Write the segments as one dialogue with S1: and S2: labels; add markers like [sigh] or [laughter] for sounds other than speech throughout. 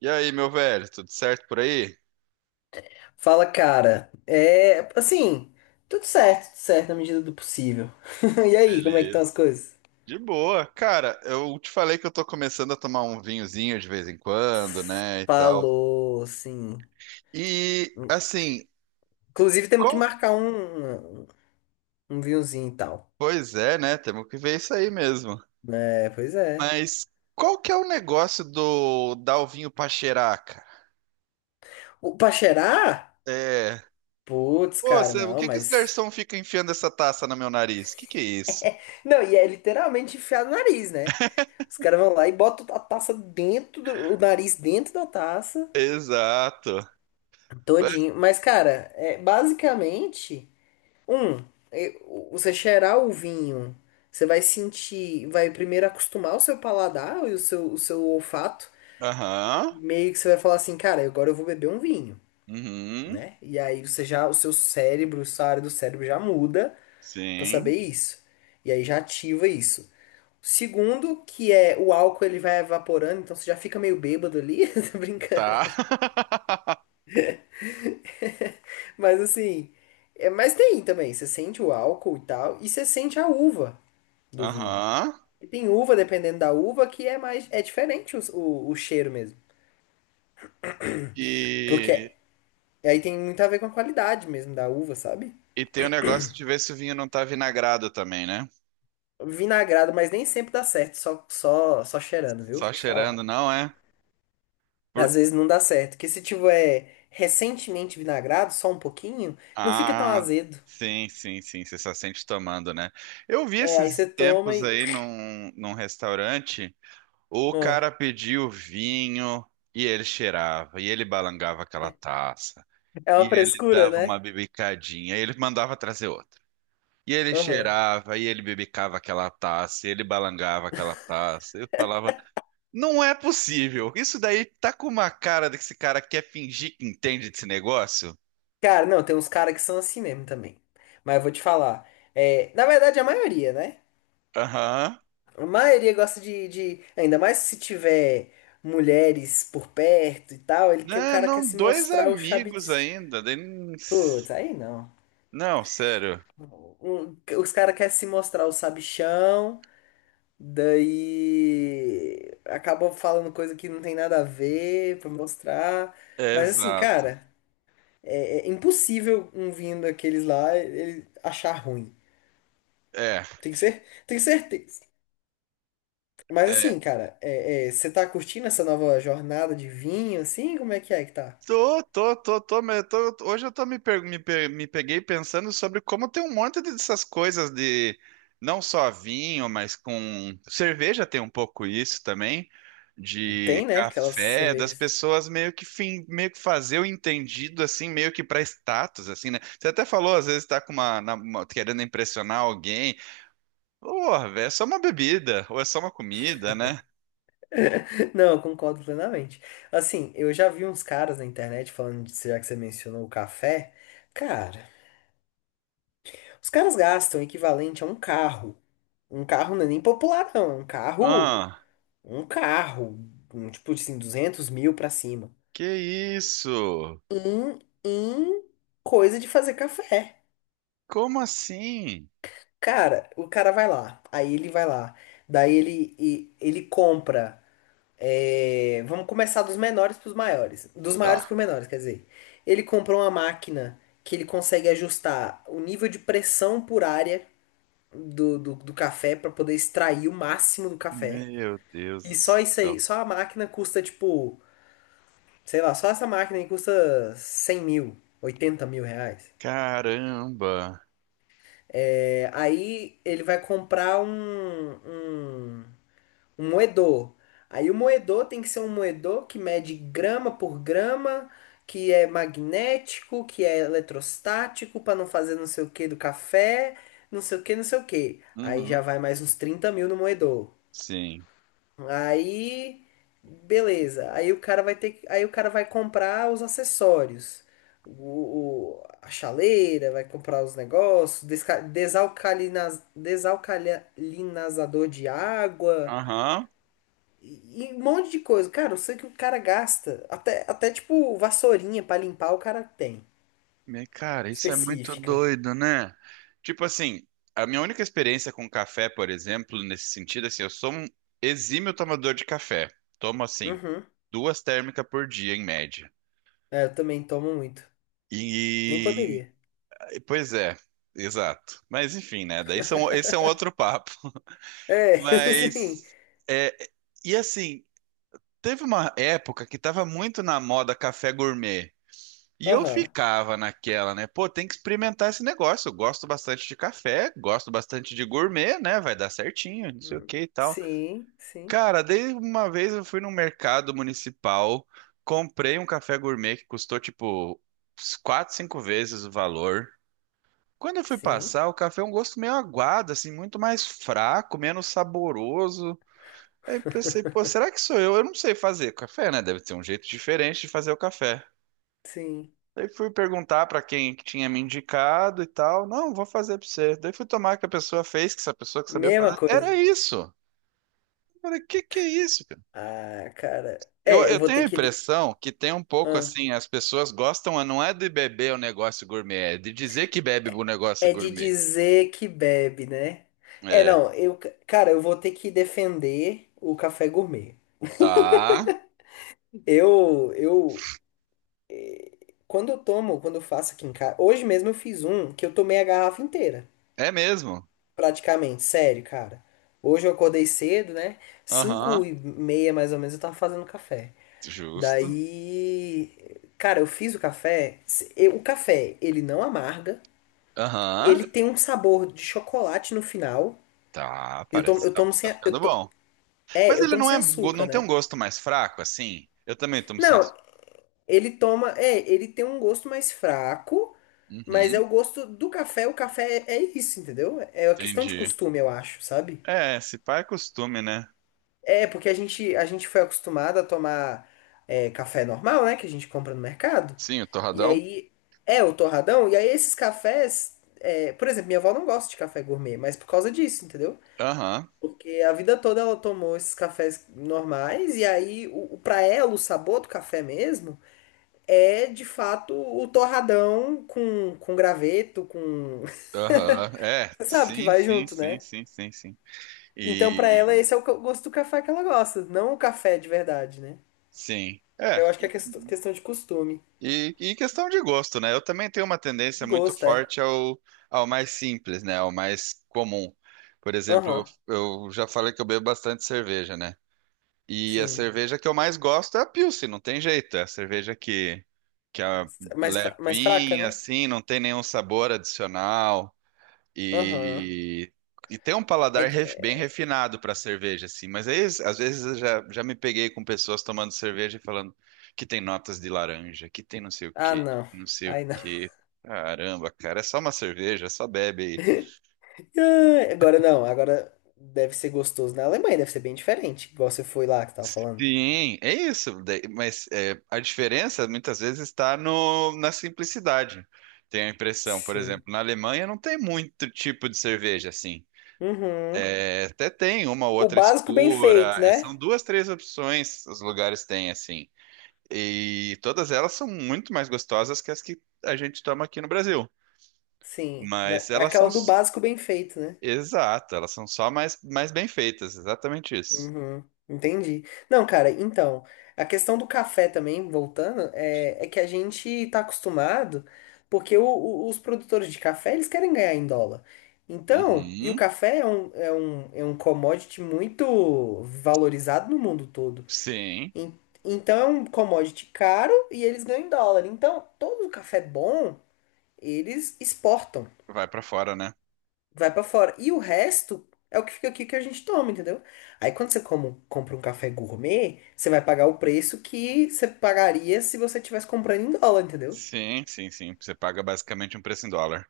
S1: E aí, meu velho, tudo certo por aí?
S2: Fala, cara. É, assim, tudo certo na medida do possível. [laughs] E aí, como é que estão
S1: Beleza.
S2: as coisas?
S1: De boa. Cara, eu te falei que eu tô começando a tomar um vinhozinho de vez em quando, né, e tal.
S2: Falou, sim.
S1: E, assim,
S2: Inclusive, temos que
S1: qual...
S2: marcar um vinhozinho e tal.
S1: Pois é, né, temos que ver isso aí mesmo.
S2: É, pois é.
S1: Mas qual que é o negócio do dar o vinho pra cheirar, cara?
S2: O, pra cheirar?
S1: É...
S2: Putz,
S1: Pô,
S2: cara,
S1: o
S2: não,
S1: que que os
S2: mas.
S1: garçom ficam enfiando essa taça no meu nariz? Que é isso?
S2: Não, e é literalmente enfiar no nariz, né? Os caras vão lá e botam a taça dentro o nariz dentro da taça,
S1: Exato.
S2: todinho. Mas, cara, é, basicamente. Um, e- Você cheirar o vinho, você vai sentir, vai primeiro acostumar o seu paladar e o seu olfato.
S1: Aham.
S2: Meio que você vai falar assim, cara, agora eu vou beber um vinho,
S1: Uhum.
S2: né? E aí você já, o seu cérebro, essa área do cérebro já muda pra
S1: Sim.
S2: saber isso. E aí já ativa isso. Segundo, que é o álcool ele vai evaporando, então você já fica meio bêbado ali, [laughs] tô
S1: Tá.
S2: brincando.
S1: [laughs]
S2: Mas assim, é, mas tem também, você sente o álcool e tal, e você sente a uva do vinho.
S1: Aham.
S2: E tem uva, dependendo da uva, que é mais. É diferente o cheiro mesmo. Porque
S1: E,
S2: aí tem muito a ver com a qualidade mesmo da uva, sabe?
S1: e tem o negócio de ver se o vinho não tá vinagrado também, né?
S2: Vinagrado, mas nem sempre dá certo, só cheirando, viu? Vou
S1: Só
S2: te falar.
S1: cheirando, não é?
S2: Às
S1: Por...
S2: vezes não dá certo. Que se tiver recentemente vinagrado, só um pouquinho, não fica tão
S1: Ah,
S2: azedo.
S1: sim, sim, sim. Você só sente tomando, né? Eu vi
S2: É, aí
S1: esses
S2: você toma
S1: tempos
S2: e.
S1: aí num restaurante, o
S2: Ah,
S1: cara pediu vinho e ele cheirava, e ele balangava aquela taça,
S2: é
S1: e
S2: uma
S1: ele
S2: frescura,
S1: dava uma
S2: né?
S1: bibicadinha, e ele mandava trazer outra. E ele
S2: Aham.
S1: cheirava, e ele bibicava aquela taça, e ele balangava aquela taça. Eu falava. Não é possível. Isso daí tá com uma cara de que esse cara quer fingir que entende desse negócio?
S2: Cara, não, tem uns caras que são assim mesmo também. Mas eu vou te falar. É, na verdade, a maioria, né?
S1: Aham.
S2: A maioria gosta ainda mais se tiver mulheres por perto e tal, ele que o
S1: Né,
S2: cara quer
S1: não,
S2: se
S1: dois
S2: mostrar o chabi.
S1: amigos ainda. Daí não-
S2: Putz, aí não.
S1: Não, sério.
S2: Os caras querem se mostrar o sabichão, daí acabam falando coisa que não tem nada a ver pra mostrar.
S1: É,
S2: Mas assim,
S1: exato.
S2: cara, é impossível um vindo daqueles lá ele achar ruim.
S1: É.
S2: Tem que ser, tem certeza. Mas
S1: É.
S2: assim, cara, você tá curtindo essa nova jornada de vinho, assim? Como é que tá?
S1: Hoje eu tô me, per- me, pe- me peguei pensando sobre como tem um monte dessas coisas de não só vinho, mas com cerveja tem um pouco isso também, de
S2: Tem, né? Aquelas
S1: café, das
S2: cervejas.
S1: pessoas meio que fim, meio que fazer o entendido assim, meio que pra status assim, né? Você até falou, às vezes tá com querendo impressionar alguém. Porra, velho, é só uma bebida ou é só uma comida, né?
S2: [laughs] Não, eu concordo plenamente. Assim, eu já vi uns caras na internet falando, já que você mencionou o café. Cara, os caras gastam o equivalente a um carro. Um carro não é nem popular, não. É um carro.
S1: Ah,
S2: Um carro, um tipo assim, 200.000 pra cima.
S1: que isso?
S2: Em, em coisa de fazer café.
S1: Como assim?
S2: Cara, o cara vai lá, aí ele vai lá, daí ele compra. É, vamos começar dos menores para os maiores, dos maiores
S1: Tá.
S2: para os menores, quer dizer. Ele compra uma máquina que ele consegue ajustar o nível de pressão por área do café para poder extrair o máximo do café.
S1: Meu Deus
S2: E
S1: do
S2: só isso aí,
S1: céu.
S2: só a máquina custa tipo, sei lá, só essa máquina aí custa 100.000, 80.000 reais.
S1: Caramba.
S2: É, aí ele vai comprar um Um moedor. Aí o moedor tem que ser um moedor que mede grama por grama, que é magnético, que é eletrostático, para não fazer não sei o que do café, não sei o que, não sei o que. Aí já
S1: Uhum.
S2: vai mais uns 30.000 no moedor.
S1: Sim.
S2: Aí, beleza. Aí o cara vai ter. Aí o cara vai comprar os acessórios. A chaleira, vai comprar os negócios, desalcalinazador de água.
S1: Aham.
S2: E um monte de coisa. Cara, eu sei que o cara gasta. Até tipo, vassourinha pra limpar o cara tem.
S1: Cara, isso é muito
S2: Específica.
S1: doido, né? Tipo assim, a minha única experiência com café, por exemplo, nesse sentido, assim, eu sou um exímio tomador de café. Tomo, assim,
S2: Uhum.
S1: duas térmicas por dia, em média.
S2: É, eu também tomo muito. Nem
S1: E,
S2: poderia.
S1: pois é, exato. Mas enfim, né? Daí são, esse é um outro papo.
S2: É, [laughs] sim.
S1: Mas, é, e assim, teve uma época que tava muito na moda café gourmet. E eu
S2: Aham.
S1: ficava naquela, né? Pô, tem que experimentar esse negócio. Eu gosto bastante de café, gosto bastante de gourmet, né? Vai dar certinho, não sei o que e tal.
S2: Sim, sim,
S1: Cara, desde uma vez eu fui num mercado municipal, comprei um café gourmet que custou tipo quatro, cinco vezes o valor. Quando eu fui
S2: sim,
S1: passar, o café é um gosto meio aguado, assim, muito mais fraco, menos saboroso. Aí pensei,
S2: [laughs]
S1: pô, será que sou eu? Eu não sei fazer café, né? Deve ter um jeito diferente de fazer o café.
S2: sim.
S1: Aí fui perguntar pra quem que tinha me indicado e tal. Não, vou fazer pra você. Daí fui tomar que a pessoa fez, que essa pessoa que sabia
S2: Mesma
S1: fazer. Era
S2: coisa.
S1: isso. Eu falei, que é isso, cara?
S2: Ah, cara. É, eu
S1: Eu
S2: vou
S1: tenho a
S2: ter que.
S1: impressão que tem um pouco
S2: Ah,
S1: assim, as pessoas gostam, não é de beber o negócio gourmet, é de dizer que bebe o negócio
S2: é de
S1: gourmet.
S2: dizer que bebe, né? É,
S1: É,
S2: não, eu, cara, eu vou ter que defender o café gourmet.
S1: tá.
S2: Eu, eu, Quando eu tomo, quando eu faço aqui em casa. Hoje mesmo eu fiz um que eu tomei a garrafa inteira.
S1: É mesmo.
S2: Praticamente, sério, cara. Hoje eu acordei cedo, né?
S1: Aham,
S2: 5h30 mais ou menos eu tava fazendo café.
S1: justo.
S2: Daí. Cara, eu fiz o café. O café, ele não amarga.
S1: Aham,
S2: Ele tem um sabor de chocolate no final.
S1: tá,
S2: Eu tomo,
S1: parece que
S2: eu
S1: tá,
S2: tomo sem.
S1: tá
S2: A- Eu
S1: ficando
S2: to,
S1: bom.
S2: é,
S1: Mas
S2: eu
S1: ele
S2: tomo
S1: não
S2: sem
S1: é,
S2: açúcar,
S1: não tem
S2: né?
S1: um gosto mais fraco, assim? Eu também tomo
S2: Não,
S1: senso.
S2: ele tem um gosto mais fraco, mas é
S1: Uhum,
S2: o gosto do café. O café é isso, entendeu? É uma questão de
S1: entendi.
S2: costume, eu acho, sabe?
S1: É, se pá é costume, né?
S2: É, porque a gente foi acostumado a tomar café normal, né? Que a gente compra no mercado.
S1: Sim, o
S2: E
S1: torradão?
S2: aí, é o torradão. E aí, esses cafés, por exemplo, minha avó não gosta de café gourmet, mas por causa disso, entendeu?
S1: Aham,
S2: Porque a vida toda ela tomou esses cafés normais, e aí, pra ela, o sabor do café mesmo. É de fato o torradão com graveto, com. [laughs]
S1: aham. É,
S2: Você sabe que
S1: sim,
S2: vai
S1: sim,
S2: junto,
S1: sim,
S2: né?
S1: sim, sim, sim.
S2: Então, pra ela,
S1: E,
S2: esse é o gosto do café que ela gosta, não o café de verdade, né?
S1: sim, é.
S2: Eu acho que é questão de costume.
S1: E questão de gosto, né? Eu também tenho uma tendência
S2: De
S1: muito
S2: gosto, é.
S1: forte ao, ao mais simples, né? Ao mais comum. Por exemplo,
S2: Aham.
S1: eu já falei que eu bebo bastante cerveja, né? E a
S2: Sim.
S1: cerveja que eu mais gosto é a Pilsen, não tem jeito. É a cerveja que é
S2: Mais fraca,
S1: levinha,
S2: né?
S1: assim, não tem nenhum sabor adicional.
S2: Aham.
S1: E, e tem um
S2: É,
S1: paladar bem
S2: é-
S1: refinado para cerveja, assim. Mas aí, às vezes eu já, já me peguei com pessoas tomando cerveja e falando que tem notas de laranja, que tem não sei o
S2: Ah,
S1: quê,
S2: não.
S1: que não sei o
S2: Ai, não.
S1: quê. Caramba, cara, é só uma cerveja, só bebe aí.
S2: [laughs] Ah, agora não, agora deve ser gostoso na Alemanha, deve ser bem diferente, igual você foi lá que você tava falando.
S1: Sim, é isso. Mas é, a diferença muitas vezes está no, na simplicidade. Tenho a impressão, por
S2: Sim.
S1: exemplo, na Alemanha não tem muito tipo de cerveja assim.
S2: Uhum.
S1: É, até tem uma ou
S2: O
S1: outra
S2: básico bem
S1: escura.
S2: feito,
S1: É, são
S2: né?
S1: duas, três opções os lugares têm assim. E todas elas são muito mais gostosas que as que a gente toma aqui no Brasil.
S2: Sim, mas
S1: Mas
S2: é
S1: elas são,
S2: aquela do básico bem feito, né?
S1: exato, elas são só mais, mais bem feitas. Exatamente isso.
S2: Uhum, entendi. Não, cara, então, a questão do café também, voltando, é, é que a gente tá acostumado, porque os produtores de café, eles querem ganhar em dólar. Então, e o
S1: Uhum,
S2: café é um commodity muito valorizado no mundo todo.
S1: sim,
S2: En- Então, é um commodity caro e eles ganham em dólar. Então, todo o café bom, eles exportam.
S1: vai para fora, né?
S2: Vai pra fora. E o resto é o que fica aqui que a gente toma, entendeu? Aí quando você compra um café gourmet, você vai pagar o preço que você pagaria se você tivesse comprando em dólar, entendeu?
S1: Sim, sim, sim. Você paga basicamente um preço em dólar.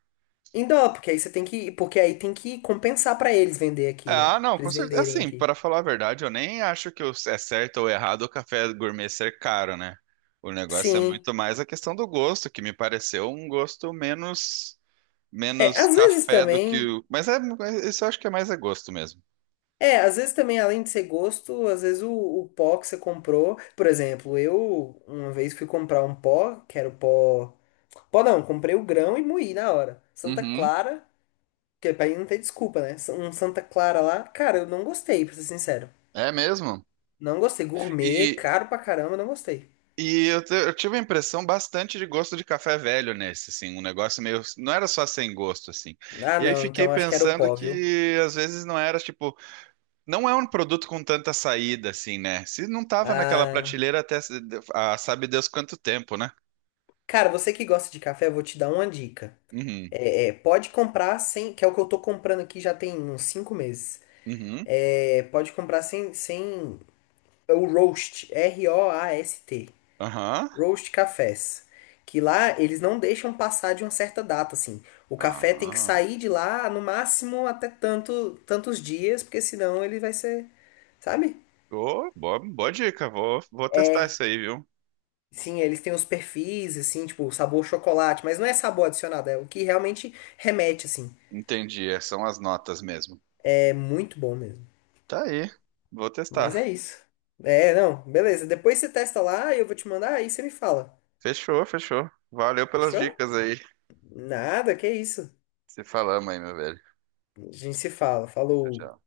S2: Em dólar, porque aí você tem que, porque aí tem que compensar pra eles vender aqui, né?
S1: Ah, não,
S2: Pra
S1: com
S2: eles
S1: certeza.
S2: venderem
S1: Assim,
S2: aqui.
S1: para falar a verdade, eu nem acho que é certo ou errado o café gourmet ser caro, né? O negócio é
S2: Sim.
S1: muito mais a questão do gosto, que me pareceu um gosto menos
S2: É,
S1: menos
S2: às vezes
S1: café do que
S2: também.
S1: o. Mas é, mas isso eu acho que é mais é gosto mesmo.
S2: É, às vezes também, além de ser gosto, às vezes o pó que você comprou. Por exemplo, eu uma vez fui comprar um pó, que era o pó. Pó não, comprei o grão e moí na hora. Santa
S1: Uhum.
S2: Clara. Porque pra mim não tem desculpa, né? Um Santa Clara lá, cara, eu não gostei, pra ser sincero.
S1: É mesmo.
S2: Não gostei. Gourmet,
S1: E,
S2: caro pra caramba, não gostei.
S1: e eu, eu tive a impressão bastante de gosto de café velho nesse, assim, um negócio meio. Não era só sem gosto, assim.
S2: Ah,
S1: E aí
S2: não,
S1: fiquei
S2: então acho que era o
S1: pensando
S2: pó, viu?
S1: que às vezes não era tipo. Não é um produto com tanta saída, assim, né? Se não tava naquela
S2: Ah,
S1: prateleira até ah, sabe Deus quanto tempo, né?
S2: cara, você que gosta de café, eu vou te dar uma dica.
S1: Uhum,
S2: Pode comprar sem, que é o que eu tô comprando aqui já tem uns 5 meses.
S1: uhum,
S2: É, pode comprar sem o roast, roast.
S1: aham,
S2: Roast cafés, que lá eles não deixam passar de uma certa data, assim. O café tem que
S1: ah,
S2: sair de lá no máximo até tanto, tantos dias, porque senão ele vai ser, sabe?
S1: ô, boa, boa dica, vou testar
S2: É,
S1: isso aí, viu?
S2: sim, eles têm os perfis, assim, tipo, sabor chocolate, mas não é sabor adicionado, é o que realmente remete, assim.
S1: Entendi, é, são as notas mesmo.
S2: É muito bom mesmo.
S1: Tá aí, vou
S2: Mas é
S1: testar.
S2: isso. É, não, beleza. Depois você testa lá e eu vou te mandar, aí você me fala.
S1: Fechou, fechou. Valeu pelas
S2: Fechou?
S1: dicas aí.
S2: Nada, que isso.
S1: Se falamos aí, meu velho.
S2: A gente se fala.
S1: Tchau,
S2: Falou.
S1: tchau.